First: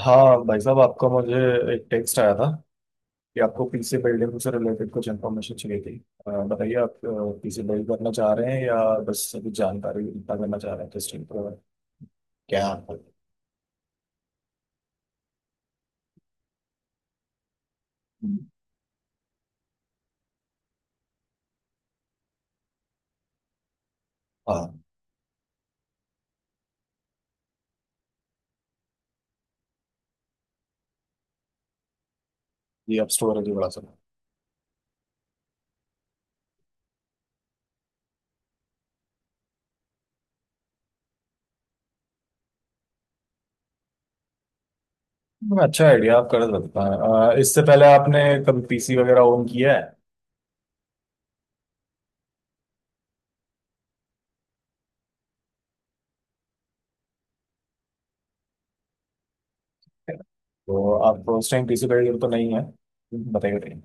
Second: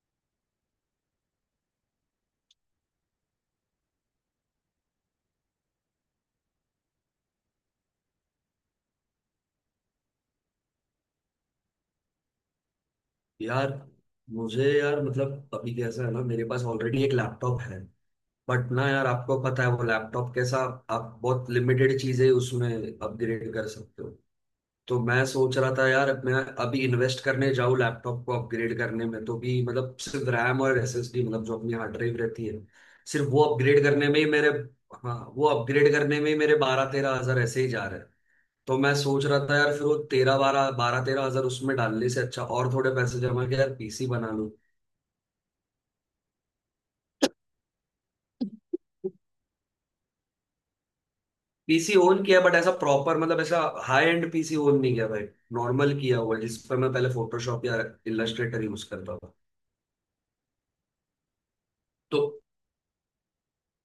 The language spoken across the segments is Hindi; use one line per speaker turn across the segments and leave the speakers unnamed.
हाँ भाई साहब आपका मुझे एक टेक्स्ट आया था कि आपको पीसी बिल्डिंग से रिलेटेड कुछ इन्फॉर्मेशन चाहिए थी। बताइए, आप पीसी बिल्ड करना चाह रहे हैं या बस अभी जानकारी इकट्ठा करना चाह रहे हैं, टेस्टिंग पर क्या है आपका?
यार मुझे यार मतलब अभी कैसा है ना, मेरे पास ऑलरेडी एक लैपटॉप है। बट ना यार, आपको पता है वो लैपटॉप कैसा। आप बहुत लिमिटेड चीजें उसमें अपग्रेड कर सकते हो।
हाँ,
तो मैं सोच रहा था यार, मैं अभी इन्वेस्ट करने जाऊँ लैपटॉप को अपग्रेड करने में, तो भी मतलब सिर्फ रैम और एसएसडी, मतलब जो अपनी हार्ड ड्राइव रहती है,
ये आप
सिर्फ वो
स्टोरेज बड़ा सा।
अपग्रेड करने में ही मेरे, हाँ वो अपग्रेड करने में ही मेरे 12-13 हजार ऐसे ही जा रहे हैं। तो मैं सोच रहा था यार, फिर वो तेरह बारह बारह तेरह हजार उसमें डालने से अच्छा और थोड़े पैसे जमा के यार पीसी बना लूं।
अच्छा आइडिया, आप कर सकते हैं। इससे पहले आपने कभी पीसी वगैरह ओन किया है?
पीसी ओन किया बट ऐसा प्रॉपर, मतलब ऐसा हाई एंड पीसी ओन नहीं किया भाई। नॉर्मल किया हुआ जिस पर मैं पहले फोटोशॉप या इलस्ट्रेटर यूज करता था।
तो आप उस टाइम पीसी बिल्डर
तो
तो नहीं है, बताइए।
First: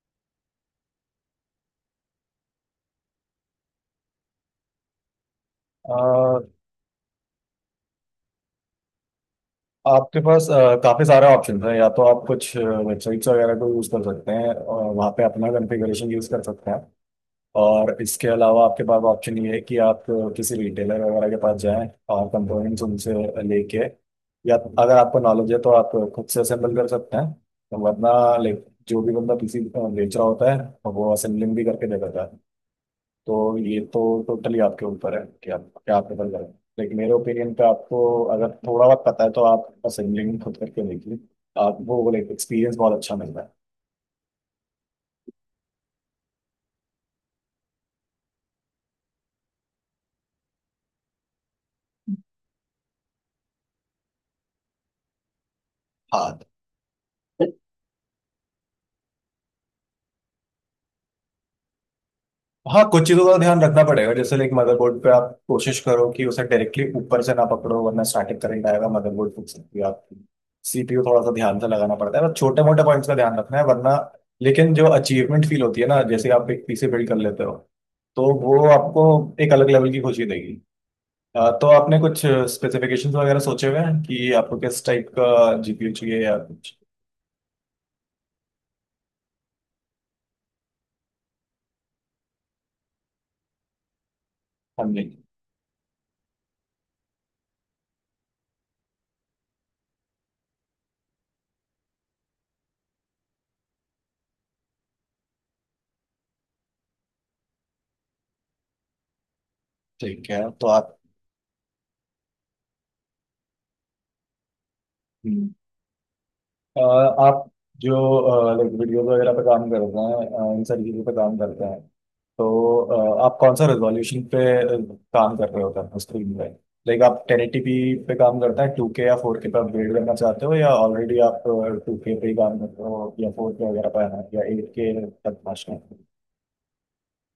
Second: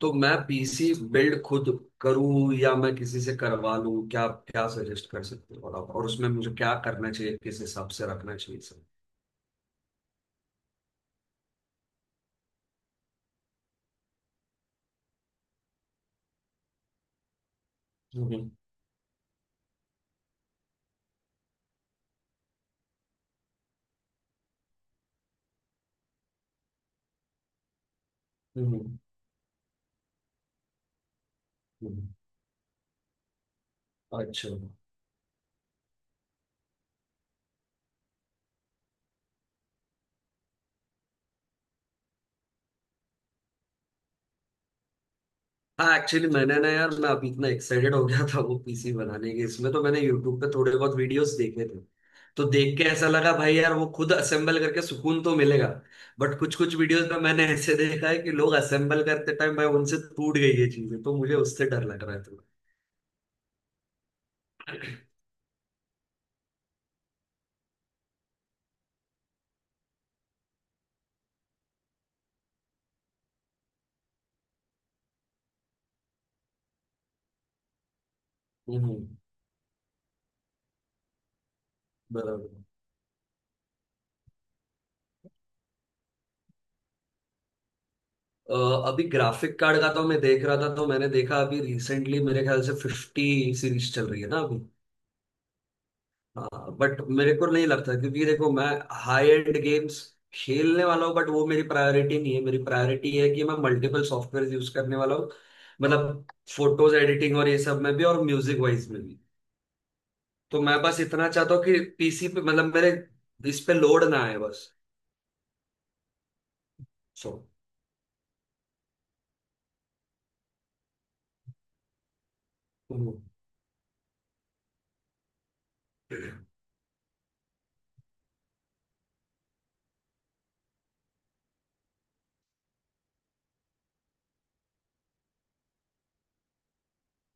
तो मैं पीसी बिल्ड खुद करूं या मैं किसी से करवा लूं, क्या क्या सजेस्ट कर सकते हो आप, और उसमें
बताइए,
मुझे क्या करना चाहिए, किस हिसाब से रखना चाहिए सर।
आपके पास काफी सारे ऑप्शन है। या तो आप कुछ वेबसाइट्स वगैरह को यूज कर सकते हैं और वहाँ पे अपना कॉन्फ़िगरेशन यूज कर सकते हैं। और इसके
हम्म।
अलावा आपके पास ऑप्शन ये है कि आप किसी रिटेलर वगैरह के पास जाएं और कंपोनेंट्स उनसे लेके, या अगर आपको नॉलेज है तो आप खुद से असेंबल कर सकते हैं। वरना लाइक
हम्म,
जो भी बंदा पीसी बेच रहा होता है, वो असेंबलिंग भी करके दे
हम्म।
देता है। तो ये तो
अच्छा।
टोटली आपके ऊपर है कि आप क्या आप प्रेफर करें। लेकिन मेरे ओपिनियन पे आपको, अगर थोड़ा बहुत पता है तो आप असेंबलिंग खुद करके देखिए। आप वो लाइक एक्सपीरियंस बहुत अच्छा मिल रहा है।
हाँ एक्चुअली मैंने ना यार, मैं अभी इतना एक्साइटेड हो गया था वो पीसी बनाने के, इसमें तो मैंने यूट्यूब पे थोड़े बहुत वीडियोस देखे थे। तो देख के ऐसा लगा भाई यार वो खुद असेंबल करके सुकून तो मिलेगा।
हाँ
बट कुछ कुछ वीडियोस में मैंने ऐसे देखा है कि लोग असेंबल करते टाइम भाई उनसे टूट गई ये चीजें, तो मुझे उससे डर लग रहा है थोड़ा।
हाँ, कुछ चीज़ों का ध्यान रखना पड़ेगा, जैसे लाइक मदरबोर्ड पे आप कोशिश करो कि उसे डायरेक्टली ऊपर से ना पकड़ो, वरना स्टैटिक करंट आएगा, मदरबोर्ड फूक सकती है आपकी। सीपीयू थोड़ा सा ध्यान से लगाना पड़ता है, बस छोटे मोटे पॉइंट्स का ध्यान रखना है, वरना। लेकिन जो अचीवमेंट फील होती है ना जैसे आप एक पीसी बिल्ड कर लेते हो, तो वो
हम्म, हम्म,
आपको एक अलग लेवल की खुशी देगी। तो आपने कुछ
बराबर।
स्पेसिफिकेशंस वगैरह सोचे हुए हैं कि आपको किस टाइप का जीपीयू चाहिए या कुछ?
अ, अभी ग्राफिक कार्ड का तो मैं देख रहा था, तो मैंने देखा अभी रिसेंटली मेरे ख्याल से 50 सीरीज चल रही है ना अभी,
हाँ जी।
बट मेरे को नहीं लगता क्योंकि देखो मैं हाई एंड गेम्स खेलने वाला हूँ, बट वो मेरी प्रायोरिटी नहीं है। मेरी प्रायोरिटी है कि मैं मल्टीपल सॉफ्टवेयर यूज करने वाला हूँ, मतलब फोटोज एडिटिंग और ये सब में भी, और म्यूजिक वाइज में भी।
ठीक है,
तो
तो
मैं
आप।
बस इतना चाहता हूँ कि पीसी पे, मतलब मेरे इस पे लोड ना आए बस।
हम्म। अ,
सो
आप जो लाइक वीडियो वगैरह पे काम करते हैं, इन सारी चीज़ों पे काम करते हैं, तो आप कौन सा रेजोल्यूशन पे काम कर रहे होते हैं स्क्रीन पे? लाइक आप टेन एटी पी पे काम करते हैं, टू के या फोर के पे अपग्रेड करना चाहते हो, या ऑलरेडी आप टू के पे ही काम करते हो, या फोर के वगैरह पे हैं, या एट के तक पहुँचना है?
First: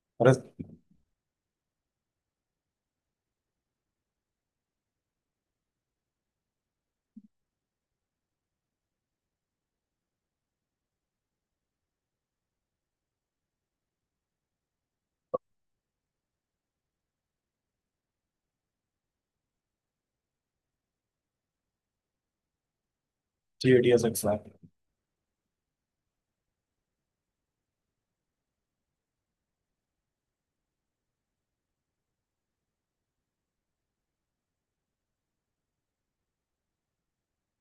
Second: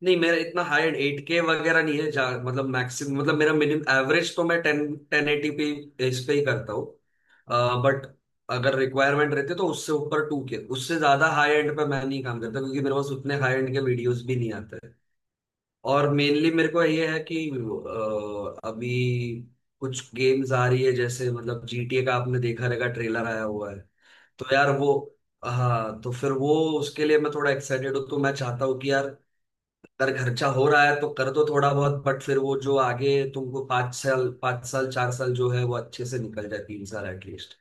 नहीं,
और
मेरा इतना हाई एंड 8K वगैरह नहीं है जहाँ, मतलब मैक्सिमम, मतलब मेरा मिनिमम एवरेज तो मैं टेन टेन एटी पी इस पे ही करता हूँ। बट अगर रिक्वायरमेंट रहती है तो उससे ऊपर 2K, उससे ज्यादा हाई एंड पे मैं नहीं काम करता क्योंकि मेरे पास उतने हाई एंड के वीडियोस भी नहीं आते हैं। और मेनली मेरे को ये है कि अभी कुछ गेम्स आ रही है, जैसे मतलब जीटीए का आपने देखा रहेगा ट्रेलर आया हुआ
जी
है।
डी एस एक्स है।
तो यार वो, हाँ तो फिर वो उसके लिए मैं थोड़ा एक्साइटेड हूँ। तो मैं चाहता हूँ कि यार, अगर खर्चा हो रहा है तो कर दो थोड़ा बहुत, बट फिर वो जो आगे तुमको 5 साल 5 साल 4 साल जो है वो अच्छे से निकल जाए, 3 साल एटलीस्ट।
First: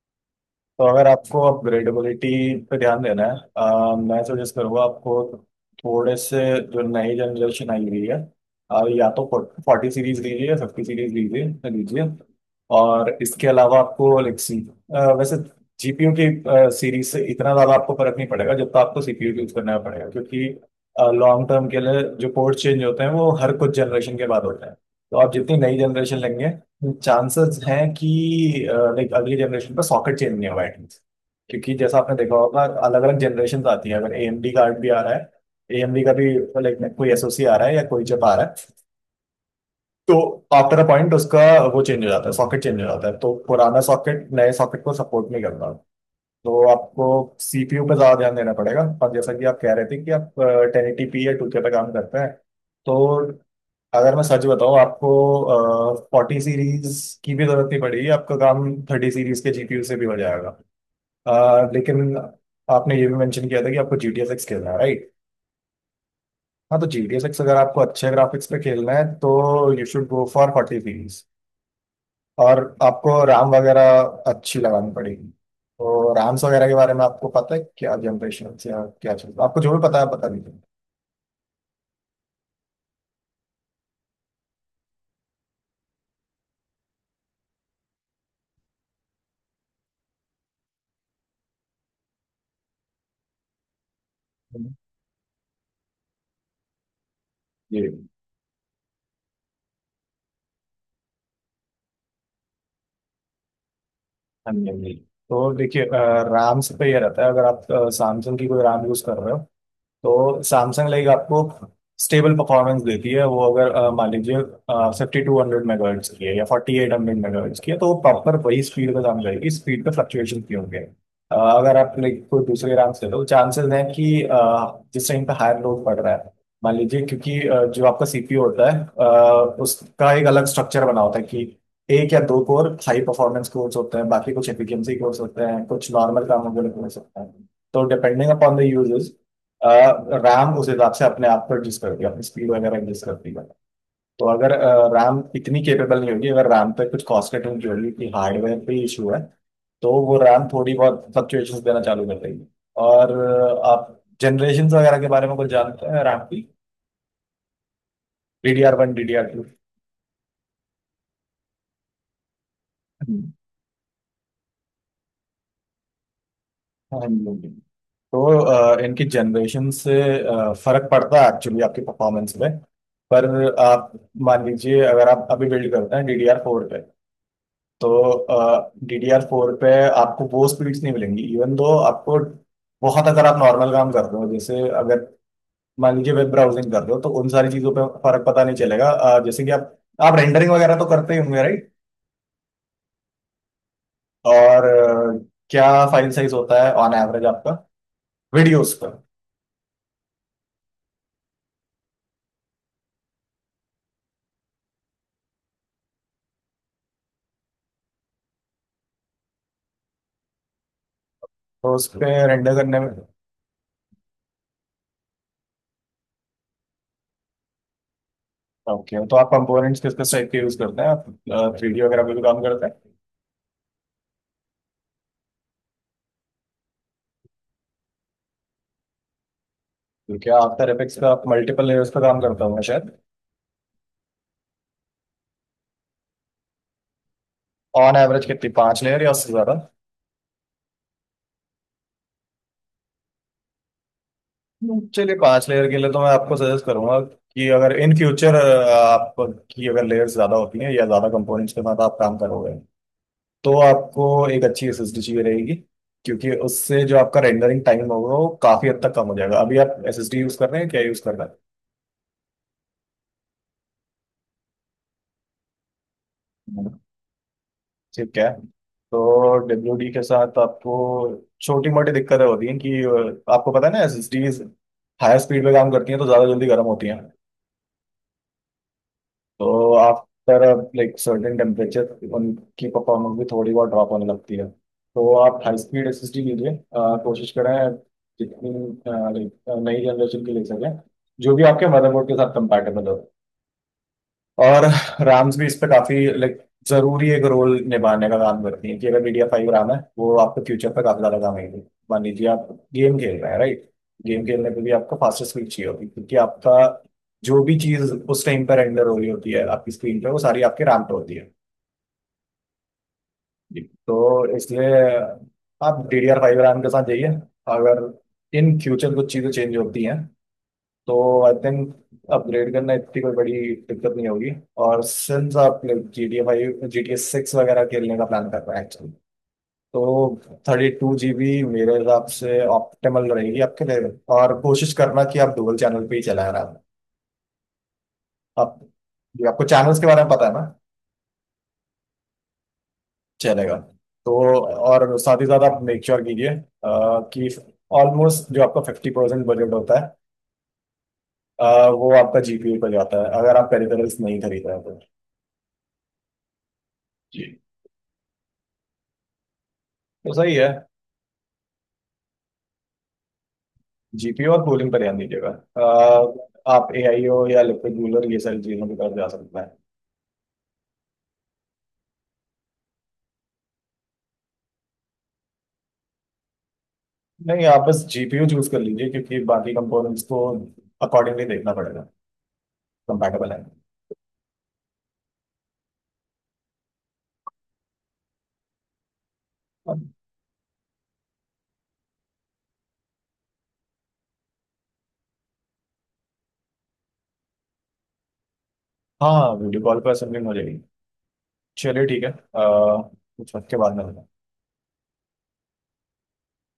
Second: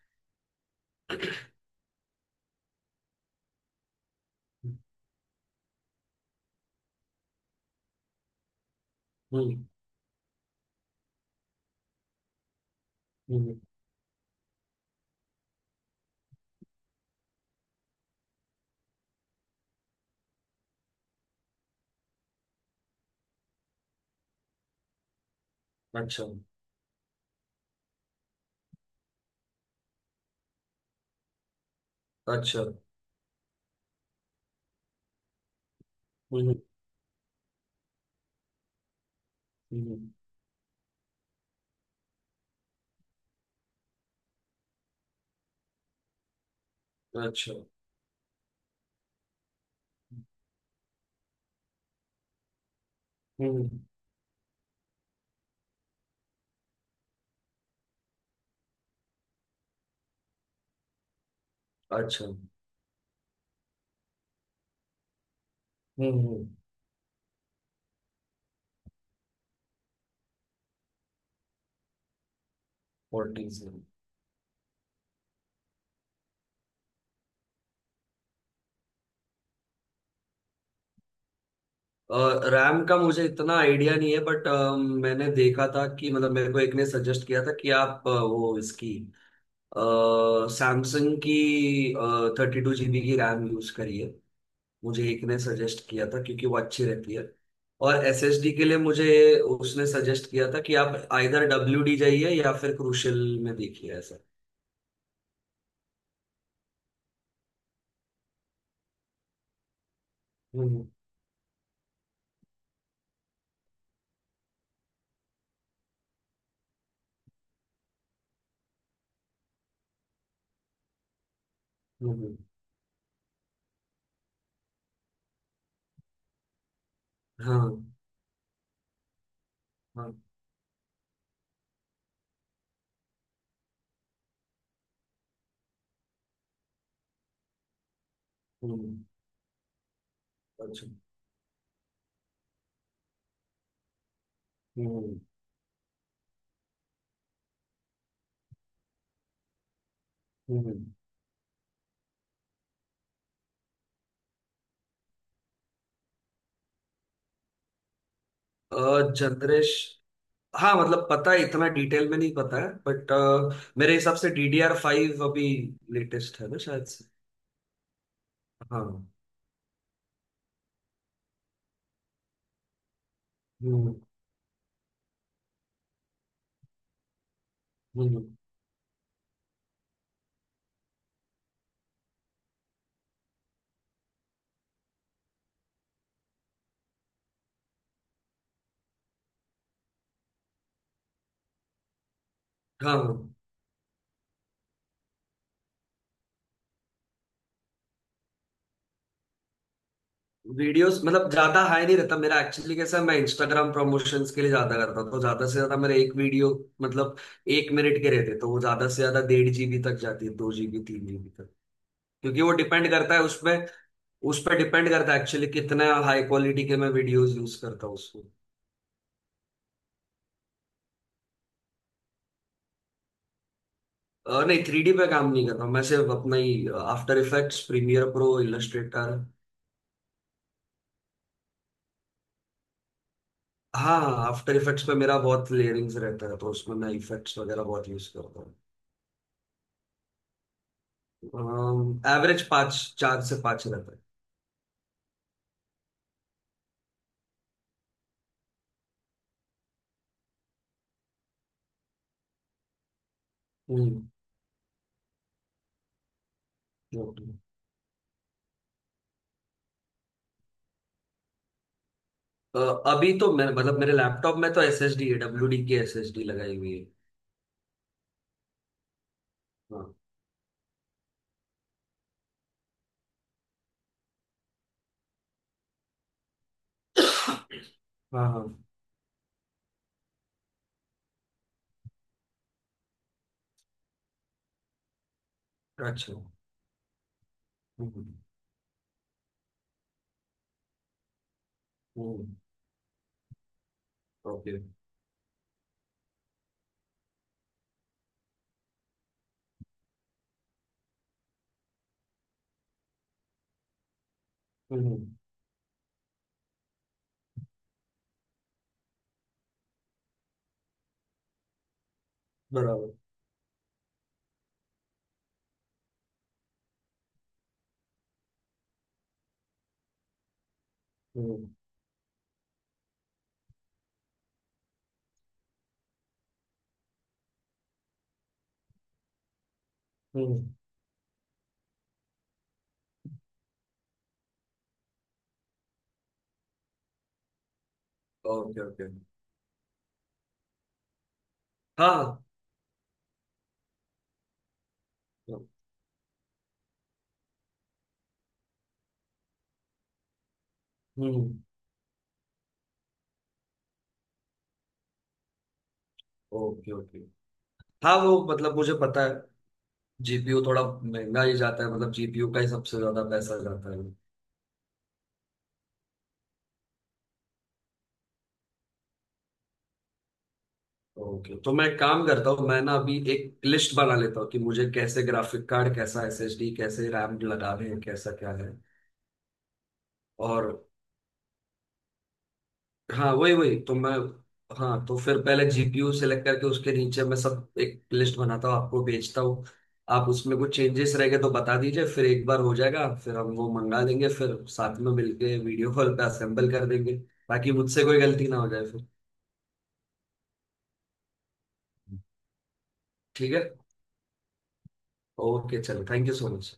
तो अगर आपको अपग्रेडेबिलिटी पे ध्यान देना है, मैं सजेस्ट करूँगा आपको, थोड़े से, जो नई जनरेशन आई हुई है, या तो
हम्म
फोर्टी सीरीज लीजिए या फिफ्टी सीरीज लीजिए लीजिए। और इसके
हम्म।
अलावा आपको लेक्सी, वैसे जीपीयू की सीरीज से इतना ज़्यादा आपको फर्क नहीं पड़ेगा जब तक आपको सीपीयू यूज़ करना पड़ेगा, क्योंकि लॉन्ग टर्म के लिए जो पोर्ट चेंज होते हैं वो हर कुछ जनरेशन के बाद होते हैं। तो आप जितनी नई जनरेशन
अच्छा।
लेंगे, चांसेस हैं कि लाइक अगली जनरेशन पर सॉकेट चेंज नहीं होगा एटलीस्ट। क्योंकि जैसा आपने देखा होगा,
अच्छा।
अलग अलग जनरेशन आती है, अगर एएमडी कार्ड भी आ रहा है, एएमडी का भी
हम्म
लाइक कोई एसओसी आ रहा है या कोई चिप आ रहा है,
हम्म।
तो आफ्टर अ पॉइंट उसका, वो चेंज हो जाता है, सॉकेट चेंज हो जाता है, तो पुराना सॉकेट नए सॉकेट को सपोर्ट नहीं करता। तो आपको
अच्छा।
सीपीयू पे ज़्यादा ध्यान देना पड़ेगा। और जैसा कि आप कह रहे थे कि आप टेन एटी पी या 2K पे काम करते हैं, तो
हम्म।
अगर मैं सच बताऊं आपको, फोर्टी सीरीज की भी ज़रूरत नहीं पड़ेगी, आपका काम थर्टी सीरीज के जीपीयू से भी हो जाएगा। लेकिन
अच्छा।
आपने ये भी मेंशन किया था कि आपको जी टी एस एक्स खेलना है, राइट?
हम्म।
हाँ, तो जी टी एस एक्स अगर आपको अच्छे ग्राफिक्स पे खेलना है तो you should go for forty series. और आपको
14
राम
से।
वगैरह अच्छी लगानी पड़ेगी। तो राम्स वगैरह के बारे में आपको पता है क्या जनरेशन या क्या चलता है? आपको जो भी पता है आप बता दीजिए।
रैम का मुझे इतना आइडिया नहीं है बट मैंने देखा था कि, मतलब मेरे को एक ने सजेस्ट किया था कि आप वो इसकी सैमसंग की 32 जीबी की रैम यूज करिए, मुझे एक ने सजेस्ट किया था क्योंकि वो अच्छी रहती है।
ये,
और एसएसडी के लिए मुझे उसने सजेस्ट किया था कि आप आइदर डब्ल्यूडी जाइए या फिर क्रूशल में देखिए ऐसा।
हाँ जी, हाँ जी, तो देखिए राम्स पे ये रहता है। अगर आप Samsung की कोई राम यूज़ कर रहे हो, तो
हम्म
सैमसंग लाइक आपको स्टेबल परफॉर्मेंस देती है। वो अगर मान लीजिए फिफ्टी टू हंड्रेड मेगाहर्ट्ज की है या फोर्टी एट हंड्रेड मेगाहर्ट्ज की है, तो वो प्रॉपर वही स्पीड पे काम करेगी। स्पीड पे फ्लक्चुएशन भी होंगे अगर आप लाइक
हम्म।
कोई दूसरे रैम से, तो चांसेस हैं कि जिस टाइम पे हायर लोड पड़ रहा है, मान लीजिए, क्योंकि
हाँ
जो आपका सीपीयू होता है, उसका
हाँ।
एक अलग स्ट्रक्चर बना होता है कि एक या दो कोर हाई परफॉर्मेंस कोर्स होते हैं, बाकी कुछ एफिशिएंसी कोर्स होते हैं, कुछ नॉर्मल कामों के लिए कोर्स होते हैं, तो डिपेंडिंग अपॉन द
हम्म।
यूजर्स, रैम उस
अच्छा।
हिसाब से अपने आप को एडजस्ट करती है, अपनी स्पीड वगैरह एडजस्ट करती है। तो अगर
हम्म
रैम इतनी केपेबल नहीं होगी, अगर रैम पे कुछ कॉस्ट कटिंग की होगी कि हार्डवेयर पे इशू है, तो वो रैम थोड़ी
हम्म।
बहुत फ्लक्चुएशन देना चालू कर देगी। और आप जनरेशन वगैरह के बारे में कुछ जानते हैं रैम की? D D R one, D D R two?
Generation हाँ मतलब पता है, इतना डिटेल में नहीं पता है बट मेरे हिसाब से DDR5 अभी लेटेस्ट है ना शायद
हाँ
से।
जी, तो इनकी
हाँ।
जनरेशन से फर्क पड़ता है एक्चुअली आपकी परफॉर्मेंस पे। पर आप
हम्म।
मान लीजिए अगर आप अभी बिल्ड करते हैं डी डी आर फोर पे, तो
हम्म।
डीडीआर फोर पे आपको वो स्पीड्स नहीं मिलेंगी। इवन दो आपको बहुत, अगर आप नॉर्मल काम कर रहे हो, जैसे अगर मान लीजिए वेब ब्राउजिंग कर रहे हो, तो उन सारी चीजों पे फर्क पता नहीं चलेगा। जैसे कि आप रेंडरिंग वगैरह तो करते ही होंगे, राइट?
हाँ।
और क्या फाइल साइज होता है ऑन एवरेज आपका वीडियोस का?
वीडियोस मतलब ज्यादा हाई नहीं रहता मेरा, एक्चुअली कैसा है, मैं इंस्टाग्राम प्रमोशंस के लिए ज्यादा करता हूं, तो ज्यादा से ज्यादा मेरे एक वीडियो, मतलब 1 मिनट के रहते तो वो ज्यादा से ज्यादा 1.5 जीबी तक जाती है, 2 जीबी 3 जीबी तक,
तो उस पे
क्योंकि वो
रेंडर करने
डिपेंड
में,
करता है उसमें, उस पर डिपेंड करता है एक्चुअली कितना हाई क्वालिटी के मैं वीडियोस यूज करता हूँ उसको।
ओके, तो आप कंपोनेंट्स किस किस टाइप के यूज करते हैं? आप थ्री डी वगैरह पे भी काम करते हैं?
नहीं थ्री डी पे काम नहीं करता हूं, मैं सिर्फ अपना ही After Effects Premiere Pro Illustrator.
क्योंकि आफ्टर इफेक्ट्स पे आप मल्टीपल लेयर्स पे काम करते होंगे शायद।
हाँ। आफ्टर इफेक्ट्स पे मेरा बहुत लेयरिंग्स रहता है, तो उसमें मैं इफेक्ट्स वगैरह बहुत
ऑन
यूज
एवरेज
करता
कितनी,
हूँ।
पांच लेयर या उससे ज्यादा?
एवरेज 5, 4 से 5 रहता है।
चलिए, पांच लेयर के लिए तो मैं आपको सजेस्ट करूंगा कि अगर इन फ्यूचर आपकी अगर लेयर्स ज्यादा होती हैं या ज्यादा कंपोनेंट्स के साथ आप काम करोगे, तो आपको
हम्म।
एक अच्छी एसएसडी चाहिए रहेगी। क्योंकि उससे जो आपका
Okay.
रेंडरिंग टाइम होगा वो काफी हद तक कम हो जाएगा। अभी आप एसएसडी यूज कर रहे हैं? क्या यूज कर रहे
अ, अभी तो मैं मतलब मेरे लैपटॉप में तो एस एस डी है, डब्ल्यू डी की एस एस डी लगाई हुई
हैं?
है।
ठीक है, तो डब्ल्यू डी
हाँ
के साथ आपको छोटी मोटी दिक्कतें होती हैं कि आपको पता है ना एसएसडीज हायर स्पीड पे काम करती हैं तो ज्यादा जल्दी गर्म होती हैं।
हाँ। हाँ।
तो आफ्टर लाइक सर्टेन टेम्परेचर उनकी परफॉर्मेंस भी थोड़ी बहुत ड्रॉप होने लगती है। तो आप हाई स्पीड
अच्छा।
एसएसडी लीजिए। कोशिश करें
हम्म
जितनी लाइक नई जनरेशन की ले सकें, जो भी आपके मदरबोर्ड के साथ
हम्म।
कंपैटिबल हो।
ओके।
और राम्स भी इस पे काफी लाइक जरूरी एक रोल निभाने का काम करती है, कि अगर मीडिया फाइव राम है, वो आपके फ्यूचर पे काफी ज्यादा काम आएगी। मान लीजिए आप गेम खेल रहे हैं, राइट? गेम खेलने पे भी आपको
हम्म,
फास्टेस्ट स्पीड चाहिए होगी, क्योंकि आपका जो भी चीज उस टाइम पर रेंडर हो रही होती है आपकी स्क्रीन पे, वो सारी आपके राम पे होती है।
बराबर।
जी, तो इसलिए आप D D R five RAM के साथ जाइए। अगर इन फ्यूचर कुछ चीज़ें चेंज होती हैं, तो आई
हम्म
थिंक अपग्रेड करना इतनी कोई बड़ी दिक्कत नहीं होगी। और सिंस आप G T A five, G T A six वगैरह खेलने का प्लान कर रहे हैं एक्चुअली, तो
हम्म।
थर्टी टू जी बी मेरे हिसाब से ऑप्टिमल रहेगी आपके लिए। और कोशिश करना कि आप डुअल चैनल पे ही चला रहा। आप
ओके ओके।
जी, आपको चैनल्स के बारे में पता है ना?
हाँ।
चलेगा। तो और साथ ही साथ आप मेक श्योर कीजिए कि ऑलमोस्ट जो आपका फिफ्टी परसेंट बजट होता है,
हम्म।
वो आपका जीपीयू पर जाता है, अगर आप पेरिफेरल्स नहीं खरीद रहे हो तो।
Okay okay.
जी,
हाँ वो मतलब मुझे पता है।
तो सही
जीपीयू
है।
थोड़ा महंगा ही जाता है, मतलब जीपीयू का ही सबसे ज्यादा पैसा जाता है।
जीपीयू और कूलिंग पर ध्यान दीजिएगा। आप एआई हो या लिक्विड कूलर, ये सारी चीजों की तरफ जा सकता है।
ओके तो मैं काम करता हूँ, मैं ना अभी एक लिस्ट बना लेता हूँ कि मुझे कैसे ग्राफिक कार्ड, कैसा एसएसडी, कैसे रैम
नहीं, आप
लगाने
बस
हैं, कैसा
जीपीयू
क्या
चूज
है,
कर लीजिए, क्योंकि बाकी कंपोनेंट्स को
और
अकॉर्डिंगली देखना पड़ेगा
हाँ
कंपैटिबल
वही
है।
वही तो मैं, हाँ तो फिर पहले जीपीयू सेलेक्ट करके उसके नीचे मैं सब एक लिस्ट बनाता हूँ आपको भेजता हूँ। आप उसमें कुछ चेंजेस रह गए तो बता दीजिए, फिर एक बार हो जाएगा, फिर हम वो मंगा देंगे फिर साथ में मिलके वीडियो कॉल पे असेंबल कर देंगे, ताकि मुझसे कोई गलती ना हो जाए फिर।
हाँ, वीडियो कॉल पर असेंबलिंग हो जाएगी। चलिए ठीक है।
ठीक
कुछ
है।
वक्त के बाद में।
ओके चलो थैंक यू सो मच।